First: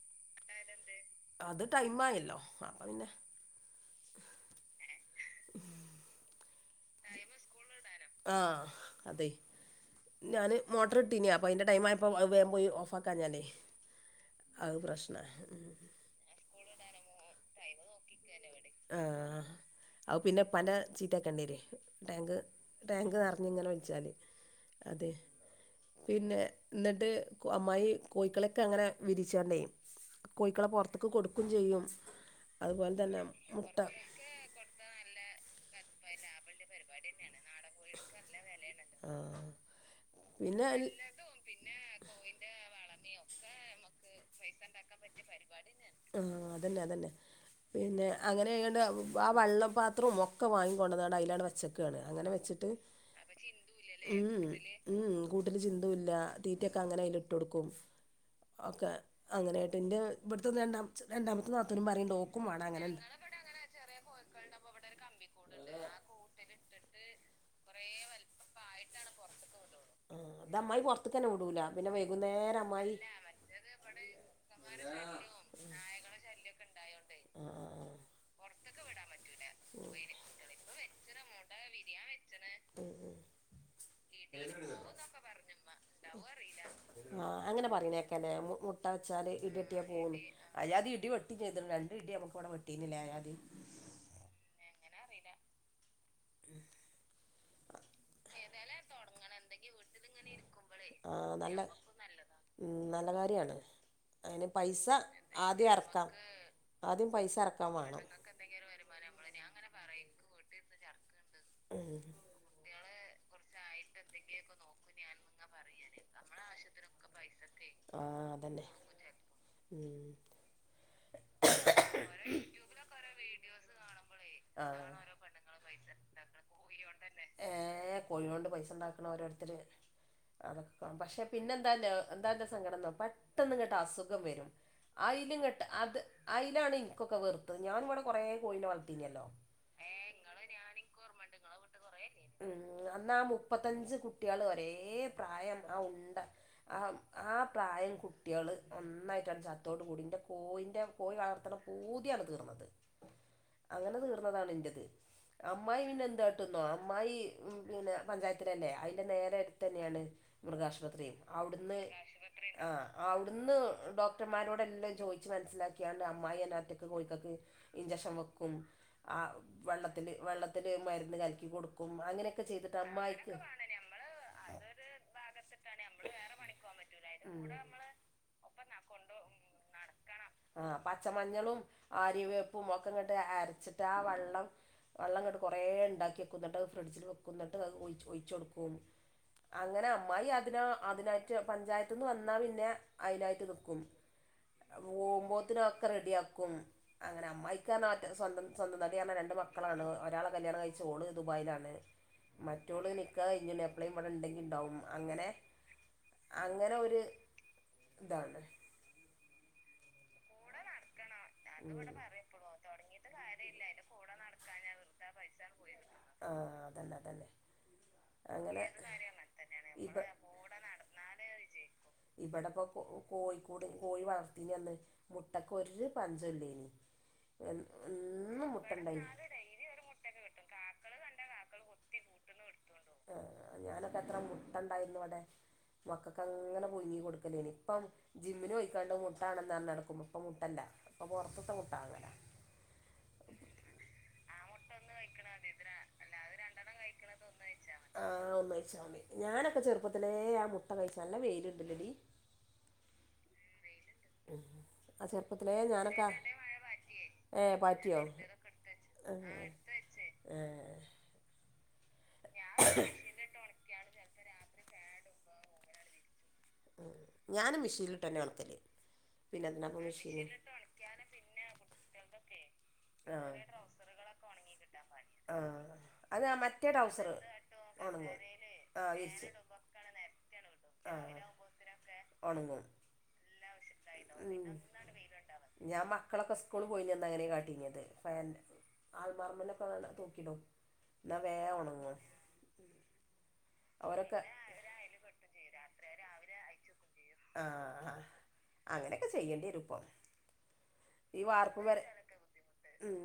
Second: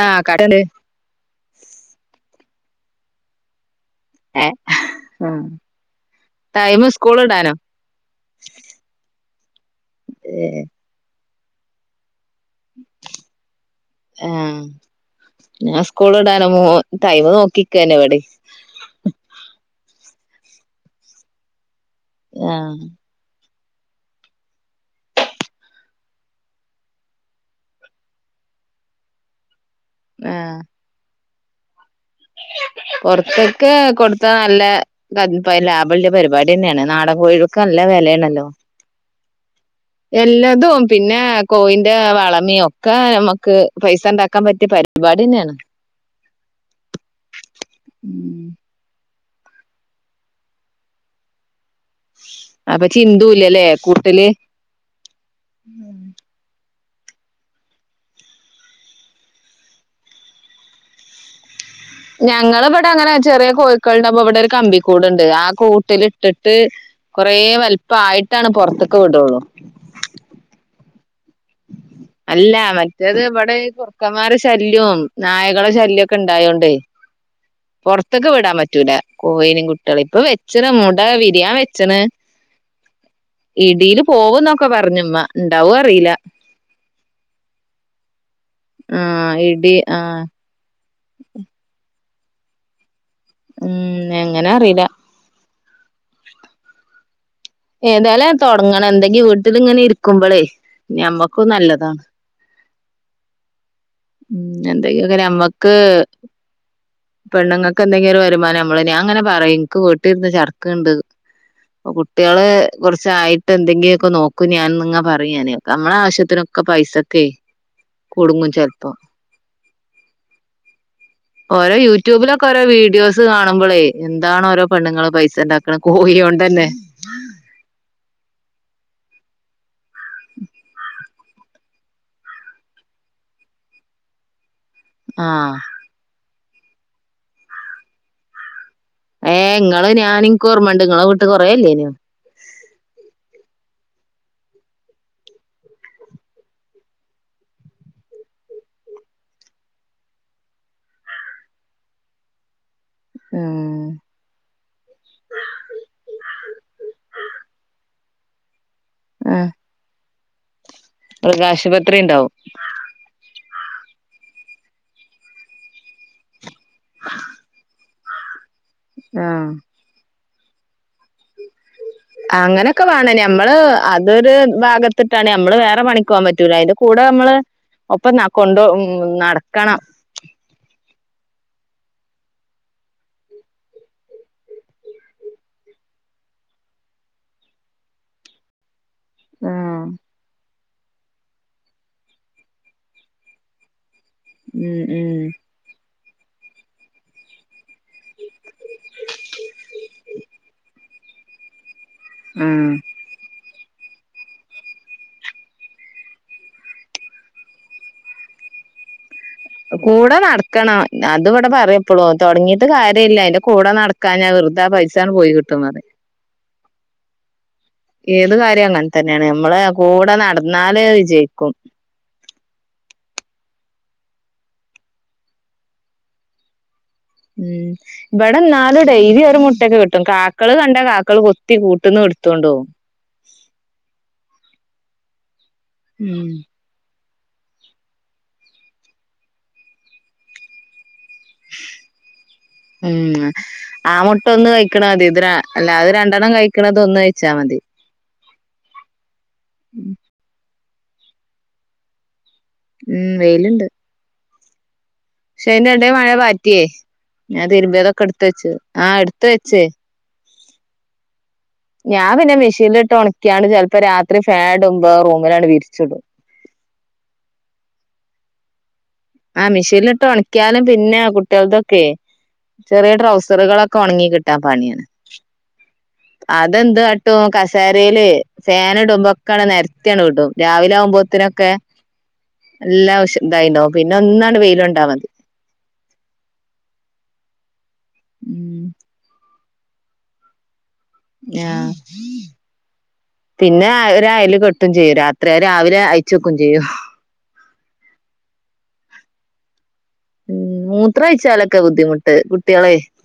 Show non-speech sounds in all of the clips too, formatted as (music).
ആഹ് കട്ടണ്ട് (inaudible) അത് ടൈം ആയല്ലോ അപ്പ പിന്നെ. ഏ ഹ് ടൈമ് സ്കൂൾ ഇടാനോ? ആഹ് അതെ ഞാന് മോട്ട്ർ ഇട്ടീനി അപ്പൊ അയിന്റെ ടൈമായപ്പോ അഹ് വേ പോയ് ഓഫാക്കാഞ്ഞാലെ. ആഹ് ഞാൻ സ്കൂള് ഇടാനോ മോ ടൈമ് നോക്കിക്കേനെ ഇവടിം. ആ.. ഹ് അഹ് പിന്നെ പല ചീറ്റാക്കണ്ട്യരെ ടാങ്ക് ആഹ് ടാങ്ക് നെർ ഇങ്ങനെ വിളിച്ചാൽ അത്. പിന്നെ എന്നിട്ട് ഉ അമ്മായി കോയിക്കളൊക്കെ അങ്ങനെ വിരിച്ചാണ്ടേ. ആഹ് കോയിക്കളെ പൊറത്ത്ക്ക് കൊടുക്കും ചെയ്യും അതുപോൽ തന്നെ. ക്കെ മുട്ട കൊടുത്ത നല്ല (unintelligible) ലാബല്ല്യ പരിപാടിന്നേണ് നാടൻകോഴി ക്കെ നല്ല വെലേണല്ലോ. ആ എല്ലതും പിന്നെ കോയിന്റെ വളമിം ഒ ക്കെ നമ്മുക്ക്. പൈസ ഉണ്ടാക്കാൻ പറ്റിയ പരിപാടിന്നേണ്. ആ അതന്നെ അതന്നെ പിന്നെ ഉം അങ്ങനെആയാണ്ട്. ആ വെള്ള പാത്രും ഒക്കെ വാങ്ങിക്കൊണ്ടന്നാണ്ട് അയിലാണ്ട് വച്ച ക്കാണ് (unintelligible) അങ്ങനെ വെച്ചിട്ട് അപ്പൊ ചിന്തൂല്ലല്ലേ ചിന്തൂലലെ കൂട്ടില് മ്ഹ് മ്ഹ് കൂട്ടിൽ ചിന്തുല്ല. മറ്റൊ (unintelligible) ക്കെ അങ്ങനെ അതില ഇട്ട് കൊടുക്കും ഒക്കെ അങ്ങനെയായിട്ട് എന്റെ ഇവിടുത്തെ രണ്ട രണ്ടാമത്തെനാത്തൂ ഞങ്ങിവിടെ അങ്ങനെ ചെറിയ കോയി ക്കൾ ഉണ്ടാവുമ്പോ ഇവിടെ ഒരു കമ്പിക്കൂടുണ്ട് ആകൂ ട്ടിലിട്ടിട്ട് കുറേ വലീ പ്പയിട്ടാണ് പുറത്തൊക്ക വിടുുള്ളൂ ആഹ അമ്മമായിറത്ത് (unintelligible) പി (unintelligible) രാവിലെ (unintelligible) അല്ല മറ്റേത് ഇവിടെ കുറു ക്കന്മാരെ ആ ശല്യവും നായകള ശല്യക്കെ ഇണ്ടായോണ്ട് ആ ആ പുറത്തൊക്ക വിടാൻ പറ്റ (unintelligible) റ്റ കോയിനിം കുട്ടികളീം ഇപ്പൊ വെച്ചണ് മുട വിരിയാൻ വെച്ചണ് ഉം ഉം ഇടിയില് പോവും എന്നൊക്കെ പറഞ്മ്മ ഉണ്ടാവും അറിയില്ല ആഹ് അങ്ങനെ പറയണേക്കല്ലേ മുട്ട വെച്ചാല് ആഹ് ഇടി ഇടട്ടിയാ പോു ആഹ് അ അജാതി ഇടി വെട്ടും ചെയ്തു രണ്ട് ഇടി നമക്ക് ഇവിടെെ (unintelligible) ട്ടീില്ല ഉം എങ്ങനെ അറിയില ഉം ഏതായാലും തുടങ്ങണം എന്തെങ്കും വീട്ടില ഇങ്ങനെ ഇരിക്കുമ്പോളേ ആഹ് ഞമ്മക്ക് നല്ല നല്ലതാണ് ഉം നല്ല കാര്യാണ് അതിന് ഉം പൈസ ആദ്യം ഇറക്കാം പെണ്ണുങ്ങക്ക് എന്തെങ്കിലും ഒരു വരുമാനം നമ്മള് ഞാൻ അങ്ങനെ പറയും ഇനിക്ക് വീട്ടിൽ ഇരുുന്ന ചട് ക്കണ്ട് ഉം കുട്ടിളെ കുറച്ചായിട്ട് എന്തെങ്കിലുമൊ ഒക്കെ നോക്കും ഞാൻ നിങ്ങ പറയാഞാൻ നമ്മളെ ആവശ്യത്തിനൊക്കെ പൈസൊക്കെ ആഹ അതന്നെ ഉം ഓരോ യൂട്യൂബിലൊക്കെ ഓരോ വീഡിയോസ് കാണുമ്പോളേ എന്താണ് ഓരോ ആഹ് പെണ്ണുങ്ങള് പൈസ ഉണ്ടാക്കണ് കോഴി കൊണ്ട് തന്നെ ആഹ (unintelligible) ഏ കൊഴികോണ്ട് പൈ ഓരോരുത്തർ അതൊെ പക്ഷെ പിന്നെ എന്താ എന്താ സ ങ്കടം ന്ന പെട്ടെന്ന് ഇങ്ങട്ട് അസുഖം വരും ആഹ് അതിലങ്ങട്ട് അത് അതിലാണ് ഇനിക്കൊക്കെ വെറുത്തത് ഞാനിവിടെ കുറെ കോയിനെ വളർ (unintelligible) ഇങ്ങള് നാനിനക്ക് ഓർമുണ്ട് നിങ്ങളെ വീട്ട ൽ കൊറവല്ലേന ഉം അന്നാ (unintelligible) മുപ്പത്തഞ്ച് കുട്ടികൾ ഒരേ പ്രായം ആ ഉണ്ടആ ആ പ്ര പ്രായം കുട്ടികള് ഒന്നായിട്ടാണ് ചത്തോട് കൂടിൻ്റെ കോഴൻ്റെ കോഴി വളർത്തണം പൂതിയാണ് തീർന്നത് ഉം അങ്ങനെ തീർന്നതാണ് ഇ ൻ്റേത് അമ്മായി പിന്നെ എന്തായിട്ടെന്നോ അമ്മായി പിന്നെ പഞ്ചായത്തിലല്ലേ അതിന്റെ നേരെ അടുത്ത് തന്നെയാണ് മൃഗാശുപത്രി മൃക ആശുപത്രി ആ അവിടുന്ന് ഡോക്ടർമാരോടെല്ലാം ചോയിച്ചമനസ്സിലാക്കിയാണ്ട് അമ്മായിന്നെ കോഴ ഇചക്ഷൻ വെക്കും ആഹ് വെ വെ (unintelligible) ത്തില് മ രുന്ന് കലക്കി കൊടുക്കും (unintelligible) അങ്ങനെയൊക്കെ വേണം അമ്മായിക്ക് നഞമ്മള് അതൊരു ഭാഗത്തിട്ടാണ് നമ്മള് വേറെ പണിക്ക് പോവാൻ പറ്റൂല അന്റെ കൂടെ അടെ (unintelligible) നമ്മള് ഒപ്പ കൊണ്ട നടക്കണം ആ പച്ചമഞ്ഞളും ആരിയവേപ്പും ഒക്കെ ഇങ്ങോട്ട് അരച്ചിട്ട് ആ വെള്ളം വെള്ളം ങ്ങട്ട് കുറെേ ഉണ്ടാക്കിവെക്കും എന്നിട്ടത് ഫ്രിഡ്ജിൽ വെക്കും ഒഴിച്ചച്ച് കൊടുക്കും ഉം അങ്ങനെ അമ്മായി അതിന അതിനായിട്ട് പഞ്ചായത്ത് വന്നാ പിന്നെ അതിനായിട്ട് നിക്കും (unintelligible) ക്ക റെഡിയാക്കും അങ്ങനെ അമ്മായിക്ക സ്വന്തം സ്വന്തം തടി പറഞ്ഞ രണ്ട് മക്കളാണ് ഒരാൾ കല്യാണം കഴിച്ച മോള് ദുബായിലാണ് ഉം മറ്റോള് നിക്കാഹ് കൈഞ്ഞ എപ്ലൈക്കിലും ഇണ്ടെങ്കി ഉണ്ടാവും അങ്ങനെ അങ്ങനെ (unintelligible) (unintelligible) ഒരു ഇതാണ് കൂടെ നടക്കണം അത് ഇവിടെ പറയപ്പോളൂ തുടങ്ങിയിട്ട് കാര്യമില്ലല്ല അതിന്റെ കൂടെ നടക്കാ ഞാൻ വെറുതെ പൈസാണ് പോയി കിട്ടുംതി ആ അതന്നെ തന്നെ ഏത് കാര്യം അങ്ങനെ തന്നെയാണ് നമ്മള് ഇബ കൂടെ നടന്നാല് വിജയിക്കും ഇവിടെപ്പൊ കോഴിക്കൂട് കോഴിവളർത്തിനിയന്ന് മുട്ടക്ക് ഒരുപഞ്ചോല്ലയ്നി ഉം ഇവിടെന്നാലും ഡൈലിഒരു മുട്ടൊക്കെകിട്ടും കാക്കള്കണ്ട കാക്കള് കൊ കുത്തികൂട്ടന്ന് ഇടുത്തോണ്ടോവും ആ ഞാനൊക്കത്രെമുട്ടഉണ്ടായിരുന്നുവിടെ ഉം മക്കൾക്ക്ങ്ങനെ പുഴുങ്ങികൊടു ഇപ്പംജിമ്മിന് പോയിക്കാണ്ട്മുട്ടാണെന്ന്റഞ്ഞാട ക്കും ഇപ്പോമുട്ടല്ല ഉം ആമു ഒന്ന്കഴിക്കണ (unintelligible) അല്ലാതെരണ്ടെണ്ണം കഴിക്കണത്ഒന്ന് കഴിച്ചാമതി ആഹ് ഒന്നഴിച്ചമതി ഞാനൊക്കെചെറുപ്പത്തിലേ ആമുട്ടകഴിച്ച നല്ലവെയില്ണ്ട്ലെഡി ഉം വെയില്ണ്ട് (inaudible) (unintelligible) (unintelligible) ഞാനൊക്കെ ഏ ഞാൻ പാറ്റിയോ തുരുമ്പിയാതൊക്കെട്ത്ത് വെച്ചു ആഹ് ആ എടുത്ത് വച്ചേ ആ ഞാൻപിന്നെ മിഷീൻലിട്ട് ഒണക്കിയാണ്ചെൽപ്പോ രാത്രിഫേ നുടുമ്പോ റൂമിലാണ് വിരിച്ച്ടും ഞാനും മിഷീൻല്ട്ടന്നെ ഒൺക്കല് ആ മിഷീൻലിട്ട്ഒണക്കിയാലും പിന്നെ കുട്ടിയളതൊക്കെയ് ആ ചെറിയട്രൗസറുകളൊക്കെ ഉണങ്ങികിട്ടാൻ പണിയാണ് ആ അത് ആ മറ്റേ ടൗസർ അതെന്ത്കാട്ടും കസേരയില് ഉണങ്ങും ആ വിരിച്ച് ഫാനുടുമ്പോക്കെന്ന് നെരത്തിയണ്ടും ആ രാവിലെആമ്പോത്തിന (unintelligible) ഉണങ്ങും (unintelligible) പിന്നെഒന്നാണ് വെയിലൊണ്ടാമതി ഞാൻ മക്കളൊക്കെസ്കൂള് പോയിനീഅന്ന്അങ്ങനെ കാട്ടീണത് ഫാൻ ഉം അൾമാറ തൂക്കിടും ആഹ (unintelligible) പിന്നെ അവരൊക്കെ ഒരഅയല്കെട്ടുംചെയ്യൂം രാത്രിയരാവിലെ അയച്ചെക്കുംചെയ്യും ആഹ ആ അങ്ങനെയൊക്കെ ചെയ്യേണ്ടിരുപ്പോ ഉം മൂത്രംഒഴിച്ചാലൊക്കെബുദ്ധിമുട്ട് ഉം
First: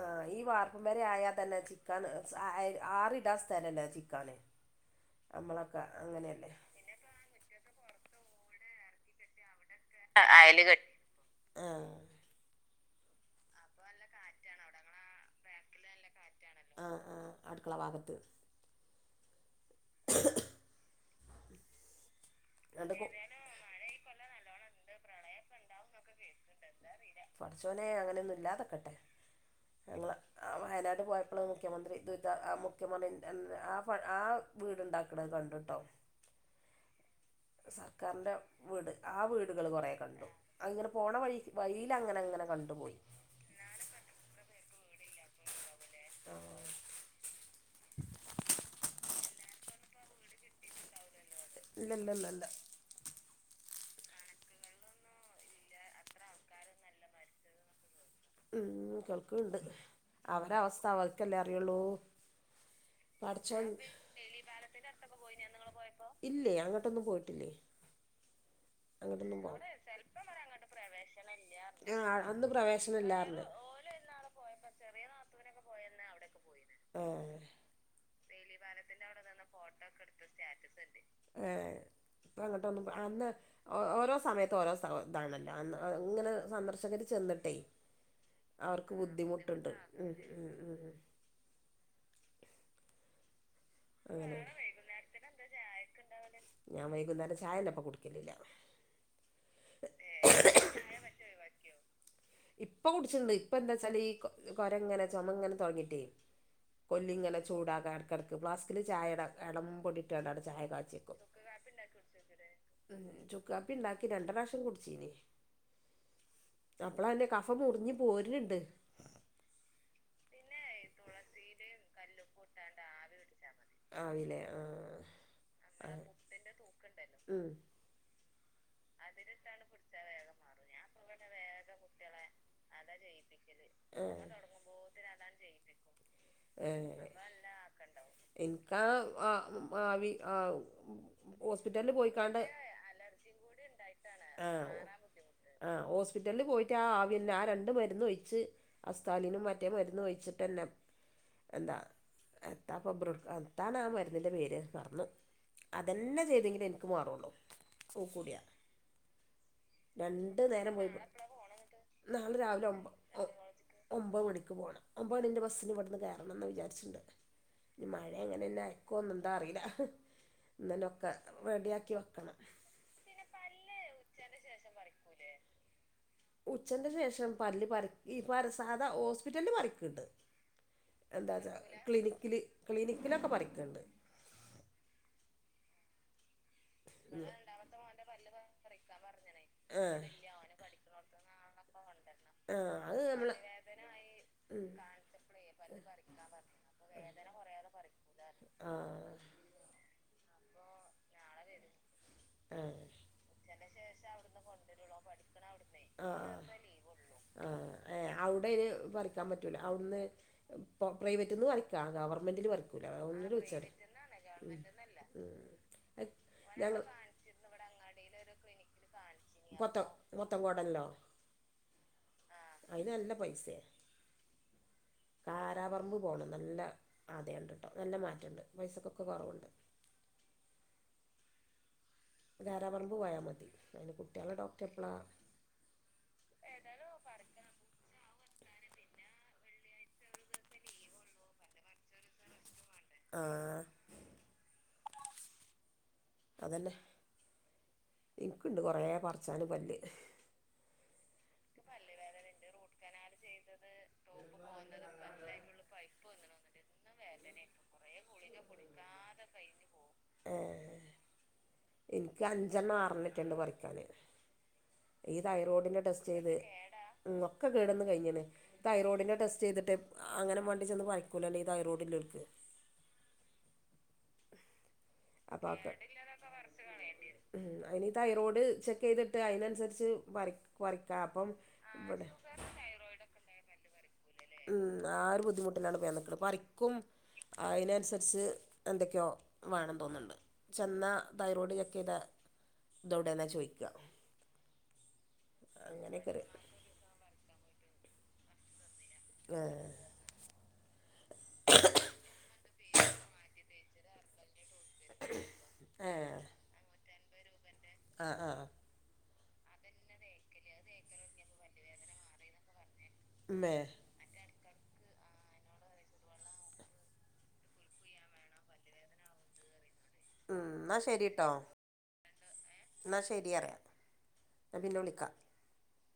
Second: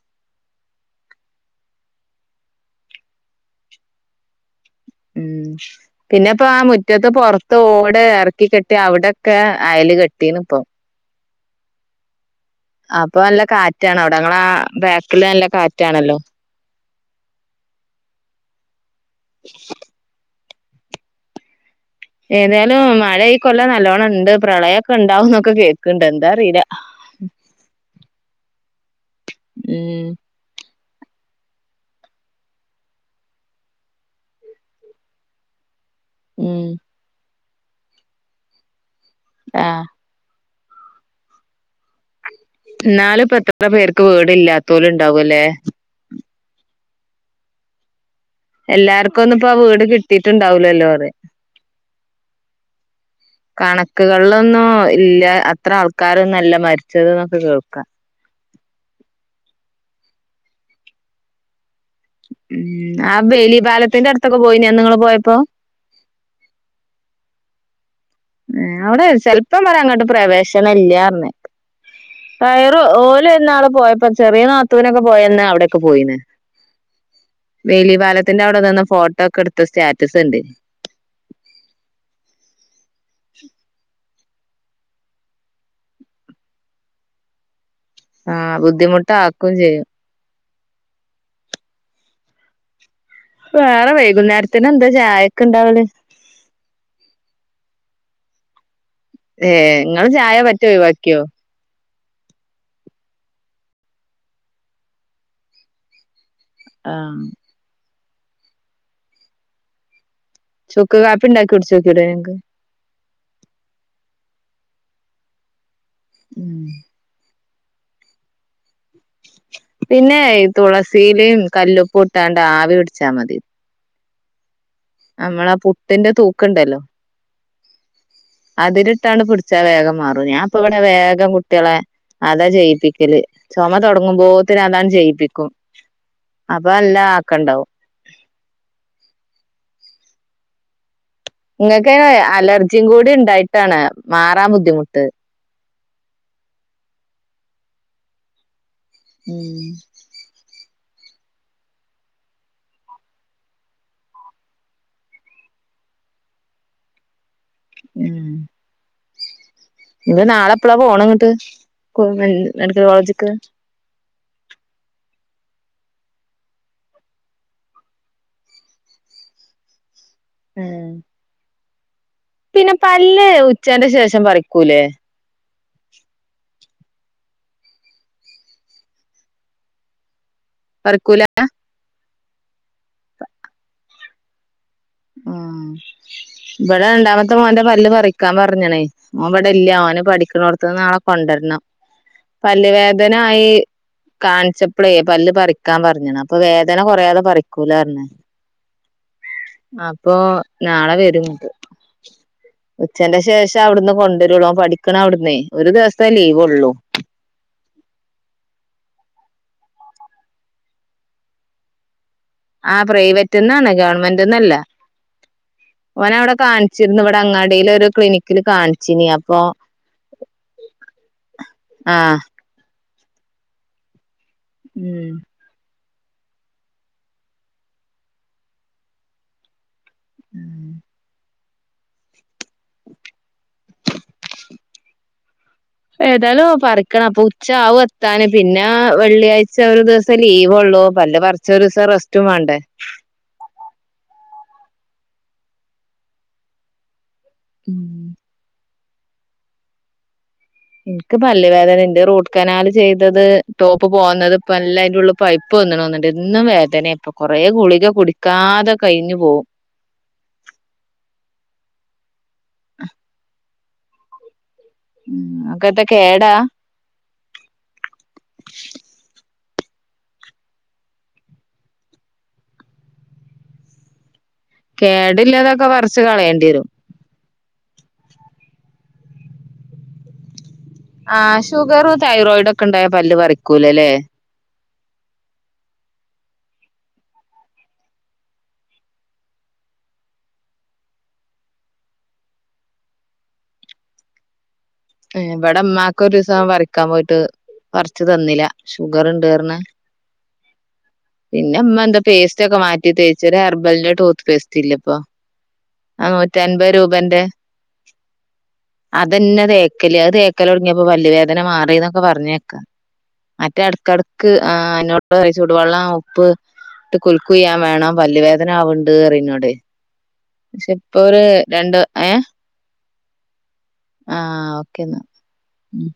ആ ഈവാർപ്പംപെര ആയാതന്നെ ചി (unintelligible) ആറിടാൻസ്ഥലല്ല ചിക്കാനെ ഉം പിന്നെപ്പൊആ മുറ്റത്ത് പൊറത്ത് ഓട് എർക്കികെട്ടി അവിടൊക്കെ അയല്കെട്ടീന്ന് ഇപ്പൊ ആഹ് അപ്പോല്ല കാറ്റാണവിടെ ങ്ങളാബാക്കില്നല്ല കാറ്റാണല്ലോ ആ ആ അടുക്കളഭാഗത്ത്. (inaudible) എന്നിട്ട് ഏതായാലും കു മഴഈകൊല്ലം നല്ലോണണ്ട് പ്രളയൊക്കെ ഉണ്ടാവുംന്നൊക്കെ കേൾക്കണ്ട് എന്താഅറീല്ല പടച്ചോനെ അങ്ങനൊന്നുംഇല്ലാതൊക്കട്ടെ ഉം ഞങ്ങ ആ വയനാട്ട (unintelligible) മുഖ്യമന്ത്രി (unintelligible) ആ ആ വീടുണ്ടാക്കണ കണ്ടട്ടോ ഉം സർക്കാരിന്റെ വീട് ആഹ് ആവീടുകള്കൊറെ കണ്ടു അങ്ങനെപോണവഴി വഴിലങ്ങനെങ്ങനെ എന്നാലും (unintelligible) പേർക്ക് വീടല്ലാത്തോലുംണ്ടാവൂല്ലേ? (inaudible) എല്ലാർക്കുംഒന്ന്പ്പോ ആ വീട്കിട്ടിട്ടുണ്ടാവുലല്ലോറെ ഇല്ലല്ലല്ലല്ല കണക്കുകൾളൊന്നും ഇല്ല അത്രആൾക്കാരൊന്നല്ല മരിച്ചത് ന്നൊക്കെകേൾക്കാ ഉം കേൾക്കുണ്ട് അവരെഅവസ്ഥ അവർക്കല്ലേഅറിയുള്ളൂ ഉം ആ വേലിപാലത്തിന്റെ അടുത്തൊക്കെപോയീനൊ അന്ന്നിങ്ങള്പോയപ്പോ? ഇല്ലേയ് അങ്ങോട്ടൊന്നുംപോയിട്ടില്ലേ അവിടെ ചെൽപ്പംപറിം അങ്ങട്ട്പ്രവേശനഇല്ല്യറഞ്ഞി ആ അന്ന് വയറു പ്രവേശനം ഇല്ലായിരുന്നു ഓല്എന്നാള് പോയപ്പോചെറിയ നാത്തുനൊക്കെപോയന്ന് അവിടെക്കെപോയിന്ന് ആ വേലീപാലത്തിന്റെ അവിടെനിന്ന്ഫോട്ടോഒക്കെഎടുത്ത് സ്റ്റാ (unintelligible) അന്ന് ഓരോസമയത്തുംഓരോസാഇതാണല്ലോ അന്ന്ഇങ്ങനെ സന്ദർശകര്ചെന്നിട്ടേ ആഹ ബുദ്ധിമുട്ട് ആക്കു ചെയ്യും ഉ ഉ (inaudible) വേറെ അങ്ങനെ വൈകുന്നേരത്തിന് എന്താ ചായൊക്കെ ഇണ്ടാവല് ഞാൻ വൈകുന്നേരം ചായന്റെ ഒപ്പം കുടിക്കലില്ല ഏ നിങ്ങള് ചായ പറ്റെ ഒഴിവാക്കിയോ ഇപ്പൊ കുടിച്ചിുണ്ട് ഇപ്പൊ എന്താ വച്ചാല് ഈ കൊരങ്ങനെ ചുമങ്ങനെ തുടങ്ങിട്ടേ ആഹ് കൊല്ലിങ്ങനെ ചൂടാക ഇടക്കടക്ക് ഫ്ലാസ്കില് ചായ എളം പൊടിട്ട് ചായ ചുക്ക് കാച്ചിക്കും കാപ്പി ഇണ്ടാക്കി കുടിച്ചോക്കൂടെ നിങ്ങക്ക്? ചുക്കാപ്പി ഉണ്ടാക്കി ര കു ടിച്ചീനി ഉം അപ്പള അന്റെ കഫം മുറിഞ് പോരുന്ണ്ട് പിന്നെ തുളസിയിലും കല്ലൊപ്പ ഇട്ടാണ്ട് ആവി പിടിച്ചാ മതി ആവില്ലേ ആ നമ്മളാ പുട്ടിന്റെ തൂക്കുണ്ടല്ലോ അതിരിട്ടാണ് പിടിച്ചാ വേഗം മാറും ഞാൻ ഇപ്പ ഇവിടെ വേഗം കുട്ടികളെ അതാ ചെയ്യിപ്പിക്കല് ചുമ തുടങ്ങുമ്പോത്തിന അതാണ് ചെയ്യിപ്പിക്കും അപ്പൊ എല്ലാ ആക്കണ്ടാവും എനക്ക്ാ ആ ആവി ആ ഹോസ്പിറ്റലിൽ നിങ്ങൾക്ക് പോയിക്കാണ്ട് അലർജിയും കൂടി ഉണ്ടായിട്ടാണ് മാറാൻ ആഹ് ബുദ്ധിമുട്ട് ആ ഹോസ്പിറ്റലിൽ പോയിട്ട് ആ ആവിന്നെ ആ രണ്ട് മരുന്ന് ഒഴച്ച് അസ്ാലിനും മറ്റേ ഉം മരുന്ന് വഴിച്ചിട്ട് തന്നെ എന്താ എത്താ പെബ്ര എത്താാണ് ആ മരുന്നിന്റെ പേര് മറന്നു അതന്നെ ചെയ്തെങ്കിലിൽ എനിക്ക് മാറുള്ളൂ ൂ കൂടിയാ നിങ്ങള് നാളെ എപ്പളാ പോണം ഇങ്ങിട്ട് നാളെ രാവിലെ മെഡിക്കൽ കോളേജക്ക് ഒമ്പ മണിക്ക് പോകണം ഒമ്പ മണിന്റെ ബസ്സിന് ഇവിടുന്ന് കയറണംന്ന് വിചാരിച്ചിുണ്ട് ഇനി മഴ അങ്ങനെന്നെ അയക്കോന്ന എന്താ അറിയില്ല ഇന്നലെൊക്കെ റെഡിയാക്കി വെക്കണം പിന്നെ പല്ലേ ഉച്ചന്റെ ശേഷം പറിക്കൂലേ ഉച്ചന്റെ ശേഷം പല്ല് പറ ഈ സാധാ ഹോസ്പിറ്റലില് പറിക്ക് പറിക്കൂല എന്താച്ചാ ക്ലിനിക്കില് ക്ലിനിക്കിലൊക്കെ പറിക്കുന്നുണ്ട് ആഹ ഇവിടെ ഉണ്ടാമത്തെ മോൻന്റെ പല് പറിക്കാൻ പറഞ്ഞണേ ഓൻ ഇവിടെ ഇല്ല ഓനന് പഠികുന്നോടതിന് നാളെ കൊണ്ട ആ പല്ല് അത് വേദന നമ്മൾ ആായി ഉം. കാണിച്ചപ്പളേ പല്ല് പറിക്കാൻ പറഞ്ഞാണ് അപ്പൊ വേദന കൊറയാതെ പറിക്കൂല പറഞ്ഞേ ആ ഇപ്പൊ നാളെ വരും ഇങ്ങറ്റ് (inaudible) ഉച്ചന്റെ ശേഷം അവിടുന്ന് കൊണ്ടുവരുള്ളൂ പഠിക്കണം അവിടുന്നേ ഒരു ദിവസത്തെേ ലീവ് ഉള്ളു ആ അവിടെ ഇന് പഠിക്കാൻ പറ്റ അവിടന്ന് പ്രൈവറ്റന്ന് പറി ക്കാ--ഗവർ ആ പ്രൈവറ്റ്ന്നാണ് ഗവൺമെന്റ്ന്നല്ല ഓന അവിടെ ഞങ്ങൾ കാണിച്ചിരുന്നുവിടെ അങ്ങാടിൽ ഒരു ക്ലിനിക്കില് കാണിച്ചിന അപ്പൊ മൊത്തം മൊത്തം കോടല്ലോ ആഹ് അല്ല പൈസ്യാ കാരാപറമ്പ് പോകണം നല്ല ആതയമുണ്ട് കേട്ടോ നല്ല മാറ്റമുണ്ട് പൈസക്കൊക്കെ കുറവുണ്ട് ഉം ധാരാ പറമ്പ് പോയാൽ മതി അതിന് കുട്ടികളെ ഡോക്ടർ എപ്പളാ ഏതായാലും പറിക്കണം അപ്പൊ ഉച്ച ആവും എത്താാന് പിന്നെ വെള്ളിയാഴ്ച ഇച്ച് ഒരു ദിവസം ലീവ്ള്ളൂ പല്ലേ പറച്ച ഒരു ദിവസം റസ്റ്റും വേണ്ടേ ആ അതന്നെ ഉം ഇനിക്ക്ണ്ട് കുറ പാറി ച്ചാന് പല്ല് ഉം പല് വേദനുണ്ട് റൂട്ട് കനാൽ ചെയ്തത് ടോപ്പ് പോകുന്നത് ഇപ്പ എല്ല അന്റെ ഉള്ള പൈപ്പ് വന്ന് തോന്ന് ണ്ട് എന്നും വേദന ഇപ്പൊ കൊറെ ഗുളിക കുടിക്കാതെ കഴിഞ്ഞു പോവും ഏഹ് എനിക്ക് അഞ്ചെണ്ണം ആറെണ്ണക്കെണ്ട് പറിക്കാന് ഉംഅകതൊക്ക ഒക്കെ കേട് വന്ന് കഴിഞ്ഞേണ് തൈറോയിഡിൻ്റെ ടെസ് റ്റ് ചെയ്തിട്ട് അങ്ങനെ വേണ്ടി ചെന്ന് പറിക്കൂലല്ല ഈ തൈറോയ്ഡിലോർക്ക് കേടില്ലാതൊക്കെ പറച്ച് കളയേണ്ടി വരും അതിനി തൈറോയ്ഡ് ചെക്ക് ചെയ്തിട്ട് അതിനനുസരിച്ച് പറി പറിക്കാ അപ്പം ആഹ് ഷുഗർ ഇവിടെ തൈറോയിഡ് ഒക്കെ ഉണ്ടായ പല്ല് പറിക്കൂലല്ലേ ഉം ആഹ് ഒരു ബുദ്ധിമുട്ടിലാണ് ഇപ്പ ഞാൻ നിക്കണെ പറിക്കും അതിനനുസരിച്ച് എന്തൊക്കെയോ വേണം തോന്നണ്ട് ചെന്നാ തൈറോയ്ഡ് ചെക്ക് ചെയ്തേ ഇതോടെന്നാ ചോദിക്ക ഇവിടെ ഉമ്മാക്ക് ഒരു ദിവസം പറിക്കാൻ പോയിട്ട് പറിച്ച് തന്നില ഷുഗർ ഇണ്ട് പറഞ്ഞ് ഏഹ് പിന്നെ ഉമ്മ എന്താ പേസ്റ്റ് ഒക്കെ മാറ്റി തേച്ചു ഒരു ഹെർബലിന്റെ ടൂത്ത് പേസ് റ്റില്ലപ്പൊ ആ ഏഹ് നൂറ്റി അൻപത് രൂപേന്റെ ആഹ് ആഹ് അതന്നെ തേക്കല് അത് തേക്കല് തുടങ്ങിയപ്പോ പല്ലുവേദന മാറീന്നൊക്കെ പറഞ്ഞേക്കാ ഉമ്മേ മറ്റേ എടക്കടക്ക് ആഹ് അന്നോട്ട് വായ് ചൂടുവെള്ളം ഉപ്പ് ഇട്ട് കുലുക്ക്കുയ്യാൻ വേണം പല്ലുവേദന ആവണ്ട് പറയും എന്നോട് ഉം പക്ഷെ ഇപ്പൊ അവർ രണ്ട് ഏഹ് എന്നാ ശരിയറിയാം ആ ഓക്കേ അന്നാ ഉം